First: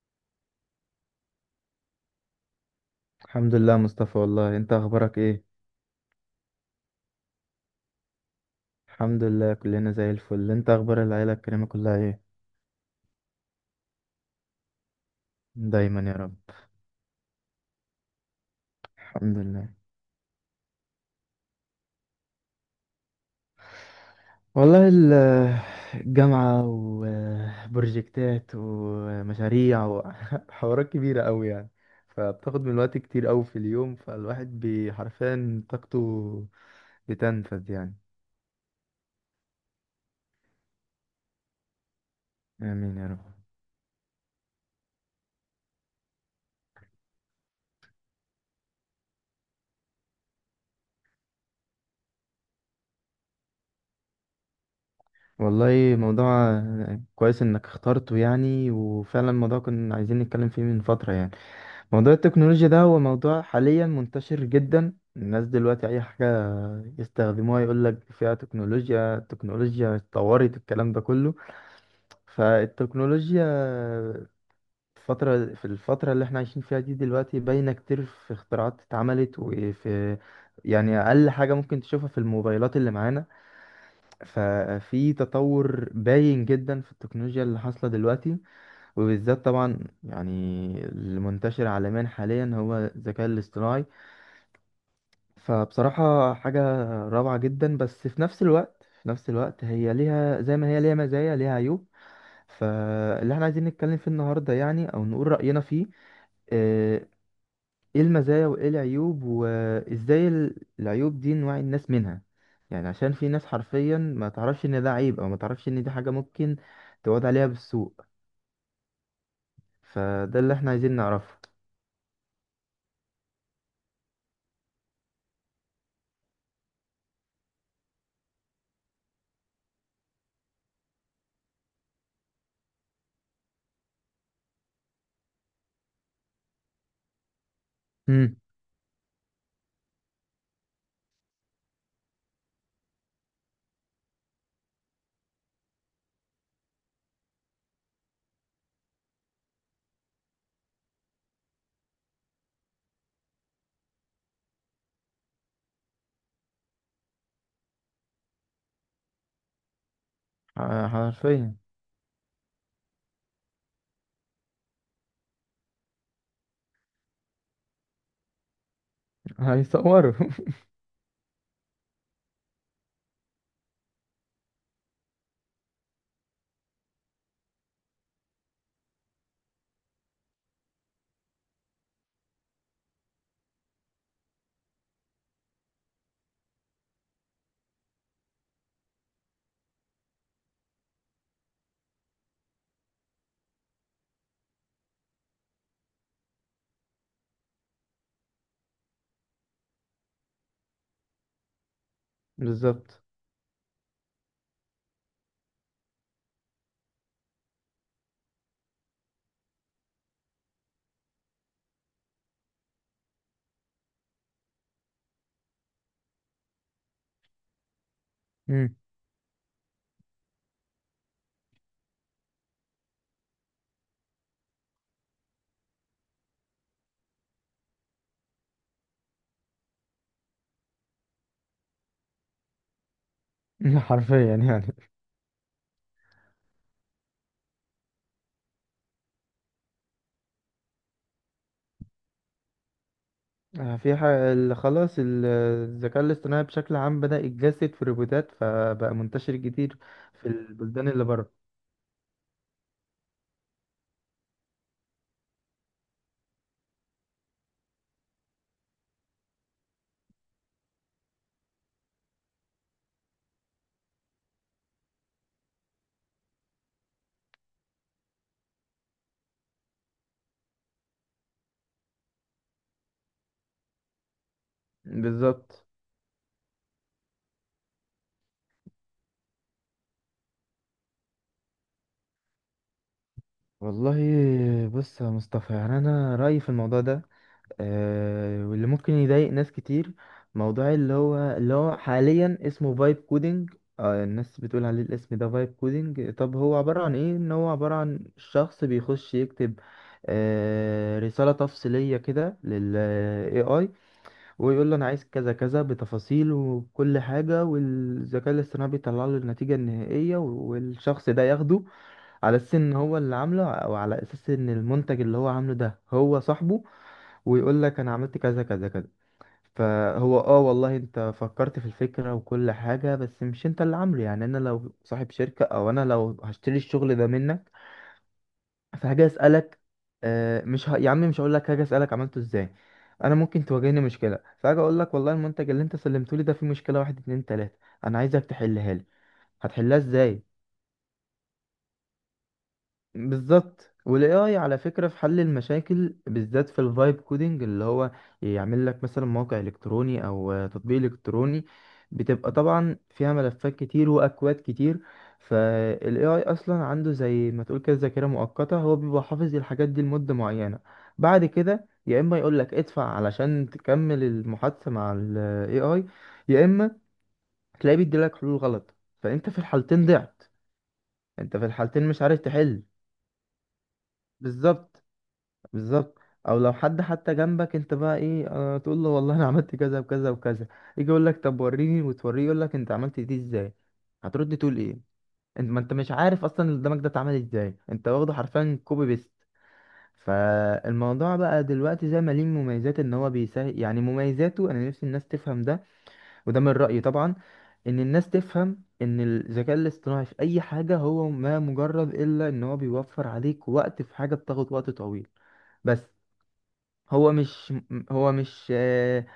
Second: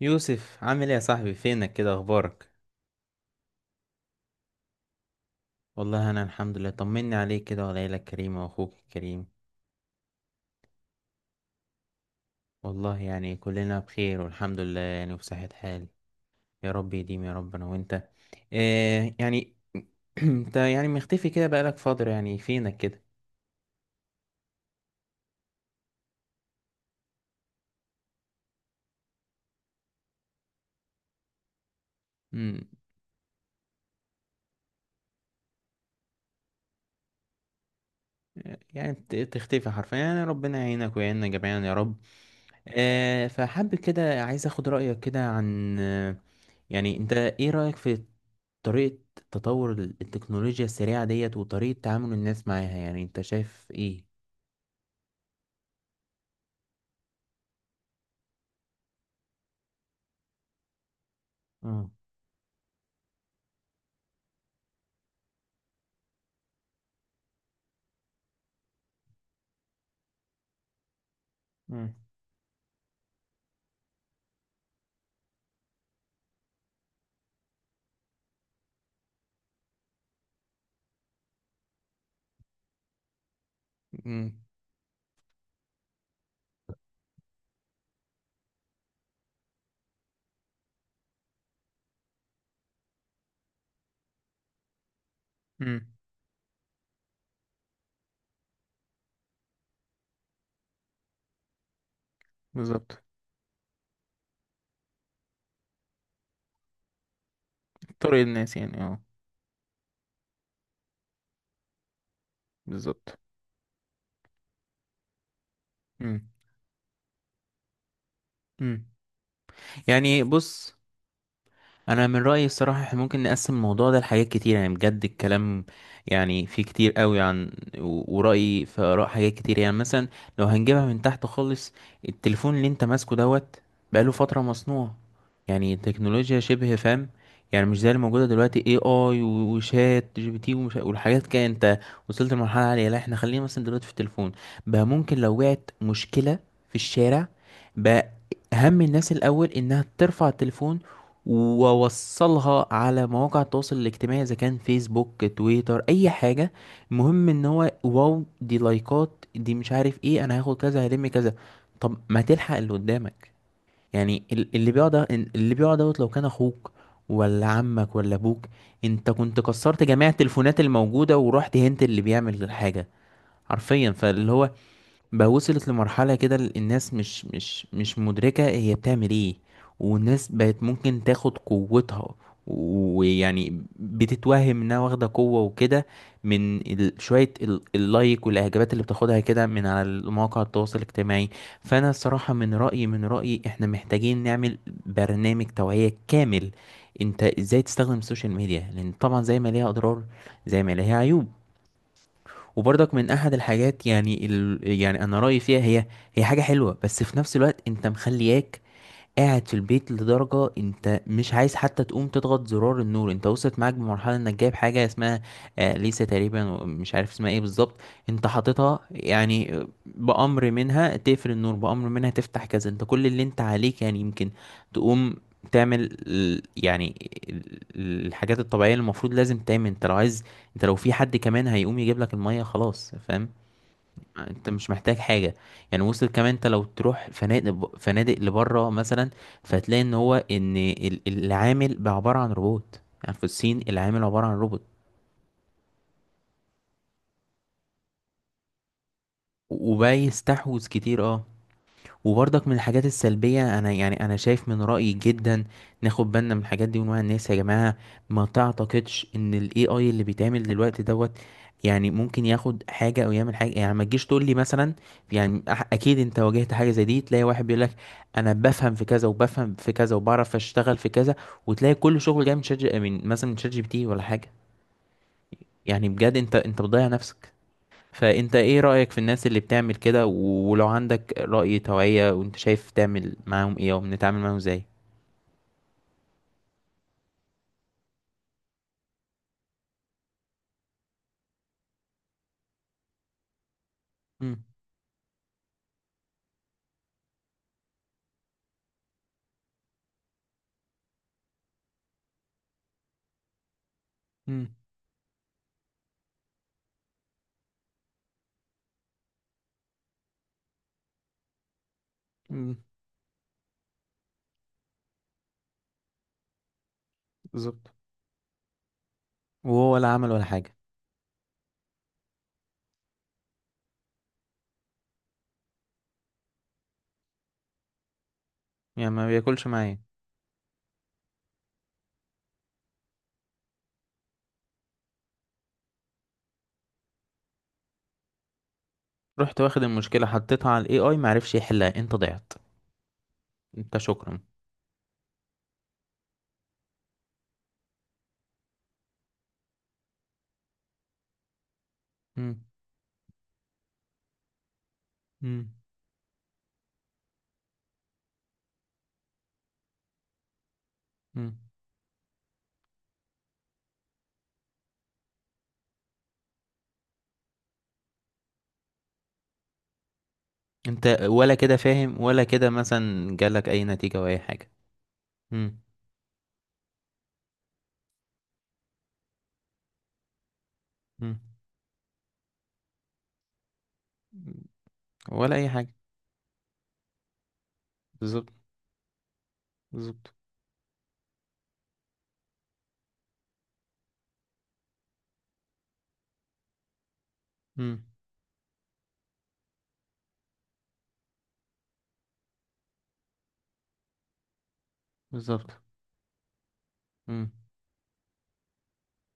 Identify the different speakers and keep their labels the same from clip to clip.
Speaker 1: يوسف، عامل ايه يا صاحبي؟ فينك كده؟ اخبارك؟
Speaker 2: الحمد لله، مصطفى. والله انت اخبارك ايه؟
Speaker 1: والله انا الحمد لله، طمني عليك كده وعلى عيلة كريمة واخوك
Speaker 2: الحمد
Speaker 1: الكريم.
Speaker 2: لله، كلنا زي الفل. انت اخبار العيله الكريمه كلها ايه؟
Speaker 1: والله كلنا بخير والحمد لله وبصحة حال.
Speaker 2: دايما يا رب.
Speaker 1: يا رب يديم يا رب انا وانت. إيه
Speaker 2: الحمد
Speaker 1: يعني؟
Speaker 2: لله.
Speaker 1: انت مختفي كده بقالك فترة، يعني فينك كده؟
Speaker 2: والله الجامعه وبروجكتات ومشاريع وحوارات كبيره قوي يعني، فبتاخد
Speaker 1: امم
Speaker 2: من الوقت كتير قوي في اليوم، فالواحد حرفيا طاقته بتنفذ يعني.
Speaker 1: يعني تختفي حرفيا، يعني ربنا يعينك ويعيننا جميعا يا رب.
Speaker 2: امين يا رب.
Speaker 1: فحابب كده، عايز اخد رأيك كده عن يعني انت ايه رأيك في طريقة تطور التكنولوجيا السريعة ديت، وطريقة تعامل الناس معاها؟ يعني انت شايف ايه؟
Speaker 2: والله موضوع كويس انك اخترته، يعني وفعلا الموضوع كنا عايزين نتكلم فيه من فتره يعني.
Speaker 1: اه.
Speaker 2: موضوع التكنولوجيا ده هو موضوع حاليا منتشر جدا، الناس دلوقتي اي حاجة يستخدموها يقول لك فيها تكنولوجيا. التكنولوجيا اتطورت، الكلام ده كله.
Speaker 1: امم.
Speaker 2: فالتكنولوجيا في الفترة اللي احنا عايشين فيها دي دلوقتي باينة كتير، في اختراعات اتعملت، وفي يعني اقل حاجة ممكن تشوفها في الموبايلات اللي معانا.
Speaker 1: امم.
Speaker 2: ففي تطور باين جدا في التكنولوجيا اللي حاصلة دلوقتي، وبالذات طبعا يعني المنتشر عالميا حاليا هو الذكاء الاصطناعي.
Speaker 1: امم.
Speaker 2: فبصراحة حاجة روعة جدا، بس في نفس الوقت هي ليها زي ما هي ليها مزايا ليها عيوب.
Speaker 1: بالظبط.
Speaker 2: فاللي احنا عايزين نتكلم فيه النهاردة يعني أو نقول رأينا فيه، آه، ايه
Speaker 1: طرق
Speaker 2: المزايا
Speaker 1: الناس،
Speaker 2: وايه
Speaker 1: يعني اه
Speaker 2: العيوب، وازاي العيوب دي نوعي الناس منها. يعني عشان
Speaker 1: بالظبط.
Speaker 2: في ناس حرفيا ما تعرفش ان ده عيب، او ما تعرفش ان دي حاجة
Speaker 1: امم.
Speaker 2: ممكن تعود عليها بالسوء.
Speaker 1: امم. يعني
Speaker 2: فده اللي احنا
Speaker 1: بص،
Speaker 2: عايزين نعرفه.
Speaker 1: انا من رايي الصراحه احنا ممكن نقسم الموضوع ده لحاجات كتير، يعني بجد الكلام يعني فيه كتير قوي عن ورايي في اراء حاجات كتير. يعني مثلا لو هنجيبها من تحت خالص، التليفون اللي انت ماسكه دوت بقاله فتره مصنوع، يعني التكنولوجيا شبه فاهم، يعني مش زي اللي موجوده
Speaker 2: امم.
Speaker 1: دلوقتي اي اي وشات جي بي تي والحاجات كده. انت وصلت لمرحله عاليه. لا احنا خلينا مثلا دلوقتي في التليفون، بقى ممكن لو وقعت مشكله في الشارع، بقى اهم الناس الاول انها ترفع التليفون واوصلها على مواقع التواصل الاجتماعي، اذا كان فيسبوك تويتر اي حاجه، المهم ان هو واو دي لايكات دي مش عارف ايه، انا هاخد كذا هلم كذا.
Speaker 2: حرفيا.
Speaker 1: طب ما تلحق اللي قدامك؟ يعني اللي بيقعد، اللي بيقعد دوت، لو كان اخوك ولا عمك ولا ابوك، انت كنت كسرت جميع
Speaker 2: هيصوروا.
Speaker 1: التليفونات الموجوده ورحت هنت اللي بيعمل الحاجه حرفيا. فاللي هو بقى وصلت لمرحلة كده الناس مش مدركة هي بتعمل ايه. والناس بقت ممكن تاخد قوتها، ويعني بتتوهم انها واخدة قوة وكده، من شوية اللايك والاعجابات اللي بتاخدها كده من على مواقع التواصل الاجتماعي. فانا الصراحة من رأيي احنا محتاجين نعمل برنامج توعية كامل، انت ازاي تستخدم السوشيال ميديا، لان طبعا زي ما ليها اضرار زي ما ليها عيوب. وبرضك
Speaker 2: بالظبط.
Speaker 1: من احد الحاجات يعني انا رايي فيها، هي هي حاجه حلوه، بس في نفس الوقت انت مخلياك قاعد في البيت لدرجة انت مش عايز حتى تقوم تضغط زرار النور. انت وصلت معاك بمرحلة انك جايب حاجة اسمها ليسا تقريبا، مش عارف اسمها ايه بالظبط، انت
Speaker 2: امم.
Speaker 1: حاططها، يعني بأمر منها تقفل النور، بأمر منها تفتح كذا. انت كل اللي انت عليك يعني يمكن تقوم تعمل الحاجات الطبيعية اللي المفروض لازم تعمل انت لو عايز. انت لو في حد كمان هيقوم يجيب لك المية، خلاص فاهم،
Speaker 2: حرفيا
Speaker 1: انت مش
Speaker 2: يعني.
Speaker 1: محتاج حاجه. يعني وصل كمان انت لو تروح فنادق فنادق لبره مثلا، فهتلاقي ان هو ان العامل بقى عباره عن روبوت. يعني في الصين
Speaker 2: في
Speaker 1: العامل عباره
Speaker 2: حاجة
Speaker 1: عن روبوت.
Speaker 2: خلاص الذكاء الاصطناعي بشكل عام بدأ يتجسد في روبوتات، فبقى منتشر كتير
Speaker 1: وبقى
Speaker 2: في
Speaker 1: يستحوذ
Speaker 2: البلدان
Speaker 1: كتير
Speaker 2: اللي
Speaker 1: اه.
Speaker 2: بره.
Speaker 1: وبرضك من الحاجات السلبية، أنا أنا شايف من رأيي جدا ناخد بالنا من الحاجات دي ونوعي الناس يا جماعة. ما تعتقدش إن ال AI اللي بيتعمل دلوقتي دوت يعني ممكن ياخد حاجة أو يعمل حاجة. يعني ما تجيش تقول لي مثلا، يعني أكيد أنت واجهت حاجة زي دي، تلاقي واحد بيقول لك أنا بفهم في كذا وبفهم في كذا وبعرف أشتغل في كذا، وتلاقي كل شغل جاي من شات جي- من مثلا من شات جي بي تي ولا حاجة.
Speaker 2: بالظبط.
Speaker 1: يعني بجد أنت بتضيع نفسك. فانت ايه رأيك في الناس اللي بتعمل كده؟ ولو عندك رأي توعية وانت شايف، تعمل معاهم ايه او
Speaker 2: والله
Speaker 1: بنتعامل معاهم ازاي؟
Speaker 2: بص يا مصطفى، يعني أنا رأيي في الموضوع ده، واللي ممكن يضايق ناس كتير، موضوع اللي هو حاليا اسمه فايب كودينج. الناس
Speaker 1: مم.
Speaker 2: بتقول عليه الاسم ده فايب كودينج. طب هو عبارة عن ايه؟ ان هو عبارة عن شخص بيخش يكتب رسالة تفصيلية كده لل AI،
Speaker 1: مم.
Speaker 2: ويقول له انا عايز كذا كذا بتفاصيل وكل حاجه، والذكاء الاصطناعي بيطلع له النتيجه النهائيه، والشخص ده ياخده على اساس
Speaker 1: مم.
Speaker 2: ان هو اللي عامله، او على اساس ان المنتج اللي هو عامله ده هو صاحبه، ويقول
Speaker 1: بالظبط.
Speaker 2: لك انا عملت كذا كذا كذا.
Speaker 1: وهو ولا عمل
Speaker 2: فهو
Speaker 1: ولا حاجة.
Speaker 2: والله انت فكرت في الفكره وكل حاجه، بس مش انت اللي عامله يعني. انا لو صاحب شركه، او انا لو هشتري الشغل ده منك، في
Speaker 1: يعني ما
Speaker 2: حاجة
Speaker 1: بياكلش
Speaker 2: أسألك.
Speaker 1: معايا.
Speaker 2: مش ه... يا عم مش هقول لك حاجة أسألك عملته ازاي. انا ممكن تواجهني مشكلة، فاجي اقول لك والله المنتج اللي انت سلمته لي ده فيه مشكلة واحد اتنين تلاتة، انا عايزك تحلها لي.
Speaker 1: رحت واخد
Speaker 2: هتحلها
Speaker 1: المشكلة
Speaker 2: ازاي؟
Speaker 1: حطيتها على الاي اي، معرفش يحلها، انت ضيعت.
Speaker 2: بالظبط.
Speaker 1: انت
Speaker 2: والاي
Speaker 1: شكرا.
Speaker 2: اي على فكره في حل المشاكل، بالذات في الفايب كودينج اللي هو يعمل لك مثلا موقع الكتروني او تطبيق الكتروني، بتبقى
Speaker 1: مم.
Speaker 2: طبعا فيها ملفات كتير واكواد كتير،
Speaker 1: مم.
Speaker 2: فالاي اي اصلا عنده زي ما تقول كده ذاكره مؤقته، هو بيبقى حافظ الحاجات دي لمده معينه. بعد
Speaker 1: مم.
Speaker 2: كده يا اما يقول لك ادفع علشان تكمل المحادثه مع الاي اي، يا اما تلاقيه بيديلك حلول غلط، فانت في الحالتين ضعت.
Speaker 1: انت ولا
Speaker 2: انت في
Speaker 1: كده
Speaker 2: الحالتين
Speaker 1: فاهم
Speaker 2: مش عارف
Speaker 1: ولا كده
Speaker 2: تحل.
Speaker 1: مثلا جالك اي نتيجة او اي حاجة.
Speaker 2: بالظبط.
Speaker 1: مم.
Speaker 2: بالظبط. او لو حد حتى جنبك، انت بقى ايه تقول له والله انا عملت كذا وكذا وكذا، يجي يقول
Speaker 1: مم.
Speaker 2: لك طب وريني، وتوريه يقول لك انت عملت دي ازاي، هترد تقول ايه؟
Speaker 1: ولا اي
Speaker 2: انت ما
Speaker 1: حاجة.
Speaker 2: انت مش عارف اصلا اللي قدامك ده اتعمل ازاي، انت واخده
Speaker 1: بالظبط.
Speaker 2: حرفيا كوبي بيست.
Speaker 1: بالظبط.
Speaker 2: فالموضوع بقى دلوقتي زي ما ليه مميزات ان هو بيسهل، يعني مميزاته انا نفسي الناس تفهم ده. وده من رأيي طبعا، ان
Speaker 1: مم.
Speaker 2: الناس تفهم ان الذكاء الاصطناعي في اي حاجة هو ما مجرد الا ان هو بيوفر عليك وقت في حاجة بتاخد وقت طويل.
Speaker 1: بالظبط.
Speaker 2: بس هو
Speaker 1: مم.
Speaker 2: مش م- هو مش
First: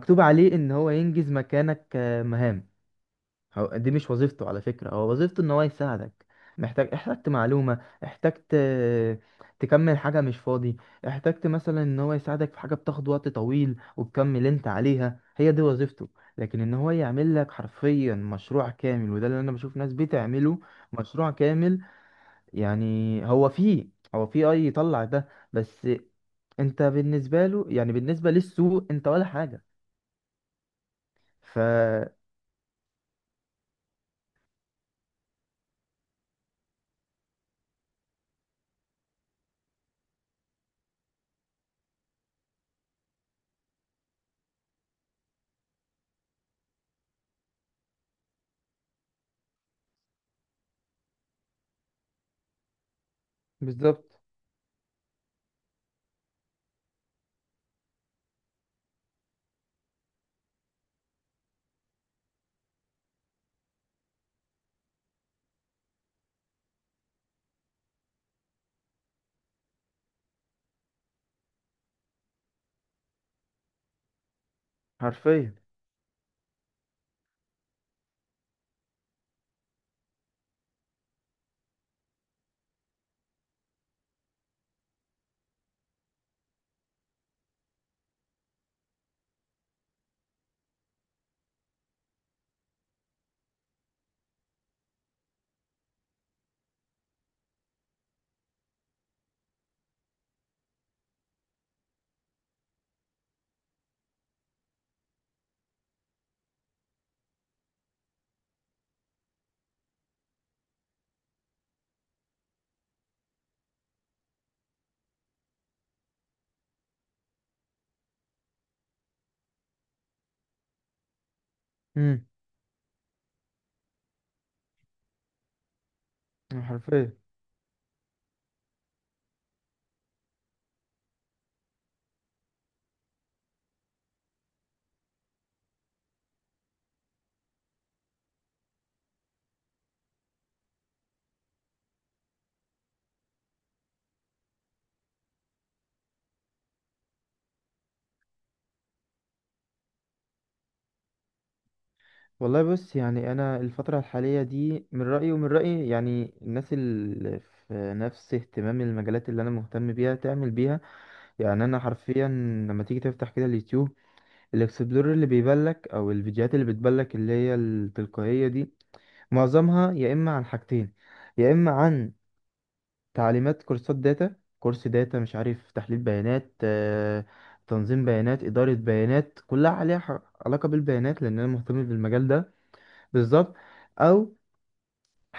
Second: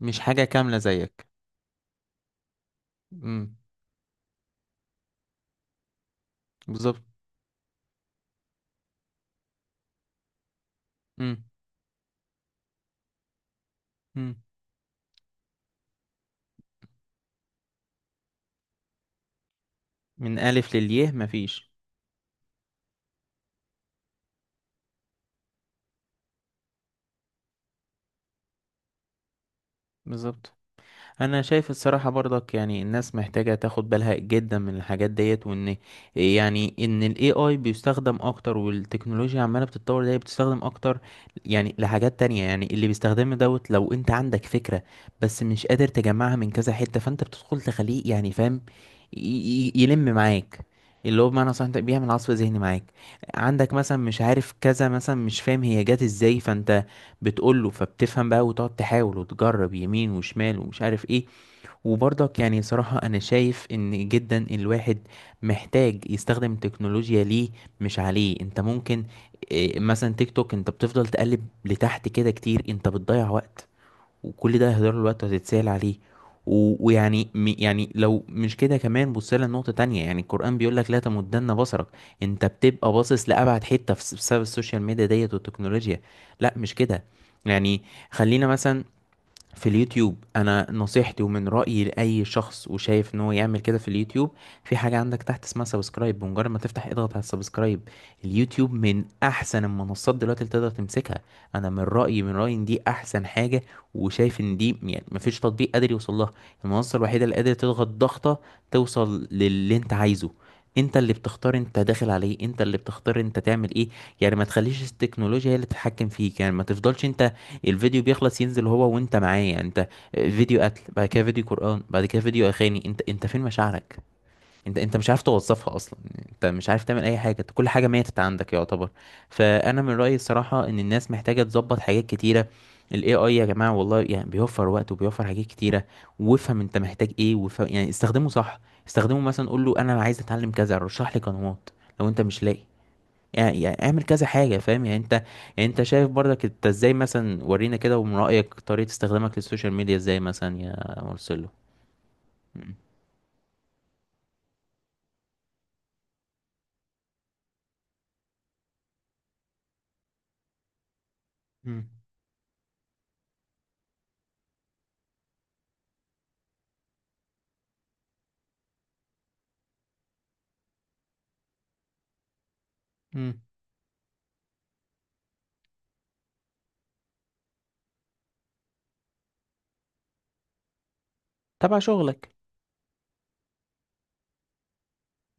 Speaker 1: مش حاجة
Speaker 2: عليه ان
Speaker 1: كاملة
Speaker 2: هو
Speaker 1: زيك.
Speaker 2: ينجز مكانك مهام.
Speaker 1: امم.
Speaker 2: هو دي مش وظيفته على فكرة. هو وظيفته ان هو يساعدك. محتاج،
Speaker 1: بالظبط.
Speaker 2: احتجت معلومة، احتجت تكمل حاجة مش فاضي،
Speaker 1: امم.
Speaker 2: احتجت مثلا ان هو يساعدك في حاجة بتاخد وقت طويل
Speaker 1: امم.
Speaker 2: وتكمل انت عليها. هي دي وظيفته. لكن ان هو يعمل لك حرفيا مشروع كامل، وده اللي انا بشوف ناس
Speaker 1: من
Speaker 2: بتعمله،
Speaker 1: ألف للياء
Speaker 2: مشروع
Speaker 1: مفيش.
Speaker 2: كامل، يعني هو فيه هو فيه اي يطلع ده بس انت بالنسبه له، يعني بالنسبه للسوق، انت ولا حاجه.
Speaker 1: بالظبط. انا
Speaker 2: ف
Speaker 1: شايف الصراحه برضك، يعني الناس محتاجه تاخد بالها جدا من الحاجات ديت. وان يعني ان الاي اي بيستخدم اكتر والتكنولوجيا عماله بتتطور دي بتستخدم اكتر يعني لحاجات تانية. يعني اللي بيستخدمه دوت لو انت عندك فكره بس مش قادر تجمعها من كذا حته، فانت بتدخل تخليه يعني فاهم، ي- يلم معاك، اللي هو بمعنى صح انت بيعمل عصف ذهني معاك. عندك مثلا مش
Speaker 2: بالظبط.
Speaker 1: عارف كذا، مثلا مش فاهم هي جت ازاي، فانت بتقول له، فبتفهم بقى، وتقعد تحاول وتجرب يمين وشمال ومش عارف ايه. وبرضك يعني صراحة أنا شايف إن جدا الواحد محتاج يستخدم التكنولوجيا ليه مش عليه. أنت ممكن مثلا تيك توك أنت بتفضل تقلب لتحت كده كتير، أنت بتضيع وقت، وكل ده هيهدر له الوقت
Speaker 2: حرفيا.
Speaker 1: وهتتسال عليه. ويعني يعني لو مش كده كمان، بص لها نقطة تانية، يعني القرآن بيقول لك لا تمدن بصرك. انت بتبقى باصص لأبعد حتة بسبب السوشيال ميديا ديت والتكنولوجيا. لا مش كده. يعني خلينا مثلا في اليوتيوب، انا نصيحتي ومن رأيي لأي شخص وشايف ان هو يعمل كده في اليوتيوب، في حاجة عندك تحت اسمها سبسكرايب، بمجرد ما تفتح اضغط على السبسكرايب. اليوتيوب من احسن المنصات دلوقتي اللي تقدر تمسكها. انا من رأيي ان دي احسن حاجة، وشايف ان دي يعني مفيش تطبيق قادر يوصل لها. المنصة الوحيدة اللي قادرة تضغط ضغطة توصل للي انت عايزه. انت اللي بتختار انت داخل عليه، انت اللي بتختار انت تعمل ايه. يعني ما تخليش التكنولوجيا هي اللي تتحكم فيك. يعني ما تفضلش انت الفيديو بيخلص ينزل هو وانت معايا، انت فيديو قتل، بعد كده فيديو قرآن، بعد كده
Speaker 2: امم.
Speaker 1: فيديو اغاني. انت فين مشاعرك؟ انت مش عارف توظفها اصلا. انت مش عارف تعمل
Speaker 2: حرفيا.
Speaker 1: اي حاجه، انت كل حاجه ماتت عندك يعتبر. فانا من رايي الصراحه ان الناس محتاجه تظبط حاجات كتيره. الاي اي يا جماعه والله يعني بيوفر وقت وبيوفر حاجات كتيره، وافهم انت محتاج ايه، وافهم يعني استخدمه صح. استخدمه مثلا، قول له انا عايز اتعلم كذا رشح لي قنوات لو انت مش لاقي، يعني يعني اعمل كذا حاجة فاهم يعني انت. يعني انت شايف برضك انت ازاي مثلا؟ ورينا كده ومن رأيك طريقة استخدامك للسوشيال ميديا ازاي مثلا يا مرسلو؟
Speaker 2: والله
Speaker 1: مم.
Speaker 2: بص، يعني انا الفتره الحاليه دي من رايي ومن راي، يعني الناس اللي في نفس اهتمام المجالات اللي انا مهتم بيها تعمل بيها. يعني انا
Speaker 1: مم.
Speaker 2: حرفيا لما تيجي تفتح كده اليوتيوب، الاكسبلور اللي بيبلك او الفيديوهات اللي بتبلك اللي هي التلقائيه دي، معظمها يا اما عن حاجتين. يا اما عن
Speaker 1: مم.
Speaker 2: تعليمات كورسات داتا، كورس داتا مش عارف تحليل بيانات، تنظيم بيانات، إدارة بيانات، كلها عليها علاقة بالبيانات، لأن أنا
Speaker 1: تبع
Speaker 2: مهتم بالمجال
Speaker 1: شغلك.
Speaker 2: ده. بالظبط. أو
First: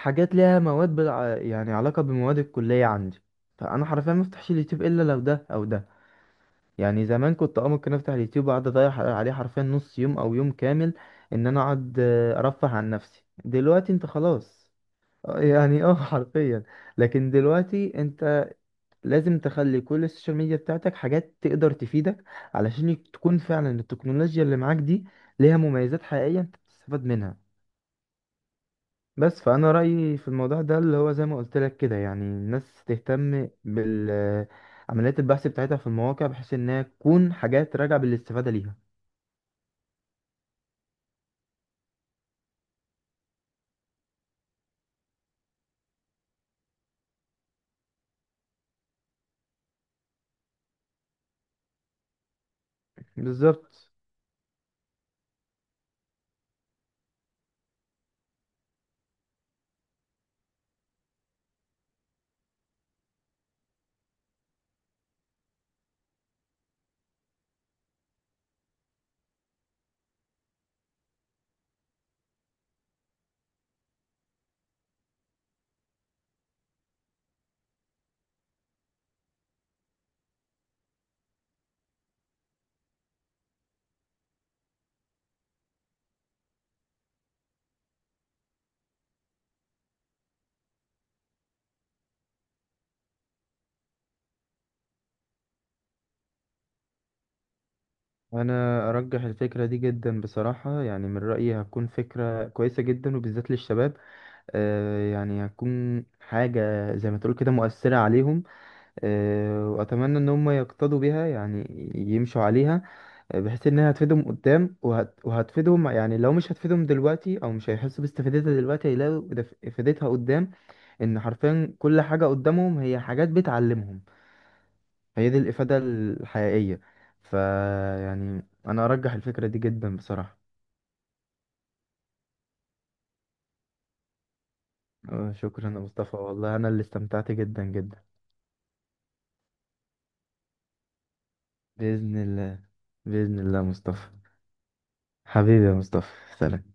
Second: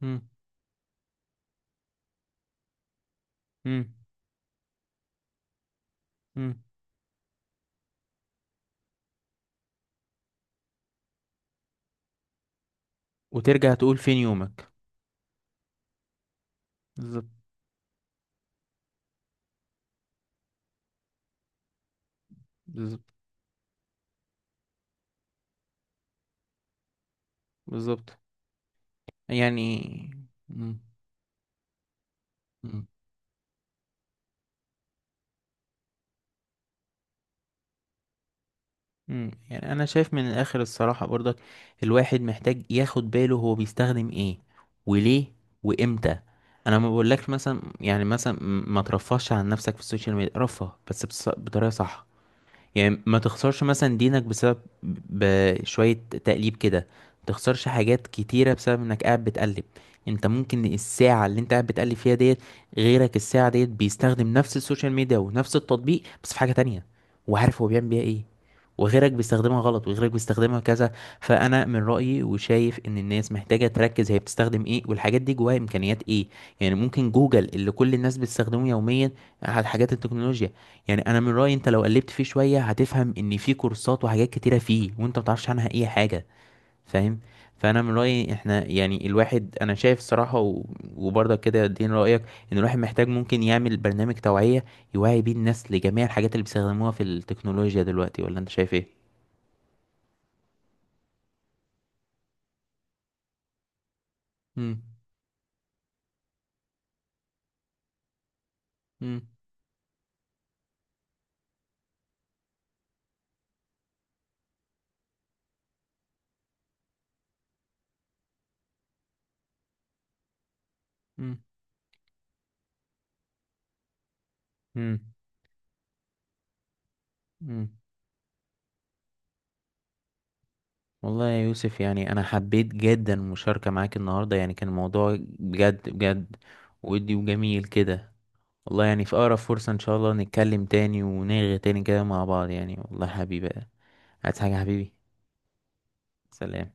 Speaker 1: مم.
Speaker 2: ليها مواد يعني علاقة بمواد الكلية عندي. فأنا
Speaker 1: مم.
Speaker 2: حرفيا ما افتحش اليوتيوب إلا لو ده أو ده.
Speaker 1: مم.
Speaker 2: يعني زمان كنت ممكن افتح اليوتيوب واقعد اضيع عليه حرفيا نص يوم او يوم كامل، ان انا اقعد ارفه عن نفسي.
Speaker 1: وترجع
Speaker 2: دلوقتي
Speaker 1: تقول
Speaker 2: انت
Speaker 1: فين يومك.
Speaker 2: خلاص. يعني حرفيا.
Speaker 1: بالظبط.
Speaker 2: لكن دلوقتي انت لازم تخلي كل السوشيال ميديا بتاعتك حاجات تقدر تفيدك، علشان
Speaker 1: بالظبط.
Speaker 2: تكون فعلا التكنولوجيا اللي معاك دي ليها مميزات حقيقية انت بتستفاد منها.
Speaker 1: بالظبط.
Speaker 2: بس فأنا
Speaker 1: يعني
Speaker 2: رأيي في الموضوع
Speaker 1: مم.
Speaker 2: ده اللي هو زي ما قلت لك كده، يعني الناس
Speaker 1: مم.
Speaker 2: تهتم بال عمليات البحث بتاعتها في المواقع، بحيث انها تكون حاجات راجعة بالاستفادة ليها.
Speaker 1: مم. يعني انا شايف من الاخر الصراحة برضك، الواحد محتاج ياخد باله هو بيستخدم ايه وليه وامتى. انا ما بقولكش مثلا يعني ما ترفهش عن نفسك في السوشيال ميديا، رفه بس بطريقة صح. يعني ما تخسرش
Speaker 2: بالظبط.
Speaker 1: مثلا دينك بسبب بشوية تقليب كده، ما تخسرش حاجات كتيرة بسبب انك قاعد بتقلب. انت ممكن الساعة اللي انت قاعد بتقلب فيها ديت، غيرك الساعة ديت بيستخدم نفس السوشيال ميديا ونفس التطبيق بس في حاجة تانية، وعارف هو بيعمل بيها ايه. وغيرك بيستخدمها غلط، وغيرك بيستخدمها كذا. فانا من رأيي وشايف ان الناس محتاجة تركز هي بتستخدم ايه، والحاجات دي جواها امكانيات ايه. يعني ممكن جوجل اللي كل الناس بتستخدمه يوميا، على حاجات التكنولوجيا، يعني انا من رايي انت لو قلبت فيه شويه هتفهم ان في كورسات وحاجات كتيره فيه وانت متعرفش عنها اي حاجه، فاهم. فانا من رايي احنا يعني الواحد، انا شايف الصراحه وبرضك كده ادين رايك، ان الواحد محتاج ممكن يعمل برنامج توعيه يوعي بيه الناس لجميع الحاجات اللي بيستخدموها في التكنولوجيا دلوقتي، ولا انت شايف ايه؟
Speaker 2: انا ارجح الفكرة دي جدا بصراحة، يعني من رأيي هتكون فكرة كويسة جدا، وبالذات للشباب.
Speaker 1: مم.
Speaker 2: يعني هتكون حاجة زي ما تقول كده مؤثرة عليهم.
Speaker 1: مم.
Speaker 2: واتمنى ان هم يقتدوا بيها، يعني يمشوا عليها، بحيث انها هتفيدهم قدام وهتفيدهم. يعني لو مش هتفيدهم دلوقتي او مش هيحسوا باستفادتها دلوقتي، هيلاقوا افادتها قدام، ان
Speaker 1: مم.
Speaker 2: حرفيا كل حاجة قدامهم هي حاجات بتعلمهم.
Speaker 1: مم.
Speaker 2: فهي دي الافادة الحقيقية. ف
Speaker 1: مم.
Speaker 2: يعني انا ارجح الفكرة دي جدا بصراحة.
Speaker 1: والله يا يوسف يعني انا حبيت جدا المشاركه معاك النهارده، يعني كان الموضوع
Speaker 2: شكرا يا
Speaker 1: بجد
Speaker 2: مصطفى.
Speaker 1: بجد
Speaker 2: والله انا اللي
Speaker 1: ودي
Speaker 2: استمتعت
Speaker 1: وجميل
Speaker 2: جدا جدا.
Speaker 1: كده. والله يعني في أقرب فرصة إن شاء الله نتكلم تاني ونرغي تاني كده
Speaker 2: بإذن
Speaker 1: مع بعض،
Speaker 2: الله.
Speaker 1: يعني والله
Speaker 2: بإذن
Speaker 1: حبيبي.
Speaker 2: الله يا مصطفى.
Speaker 1: عايز حاجة يا حبيبي؟
Speaker 2: حبيبي يا مصطفى.
Speaker 1: سلام.
Speaker 2: سلام.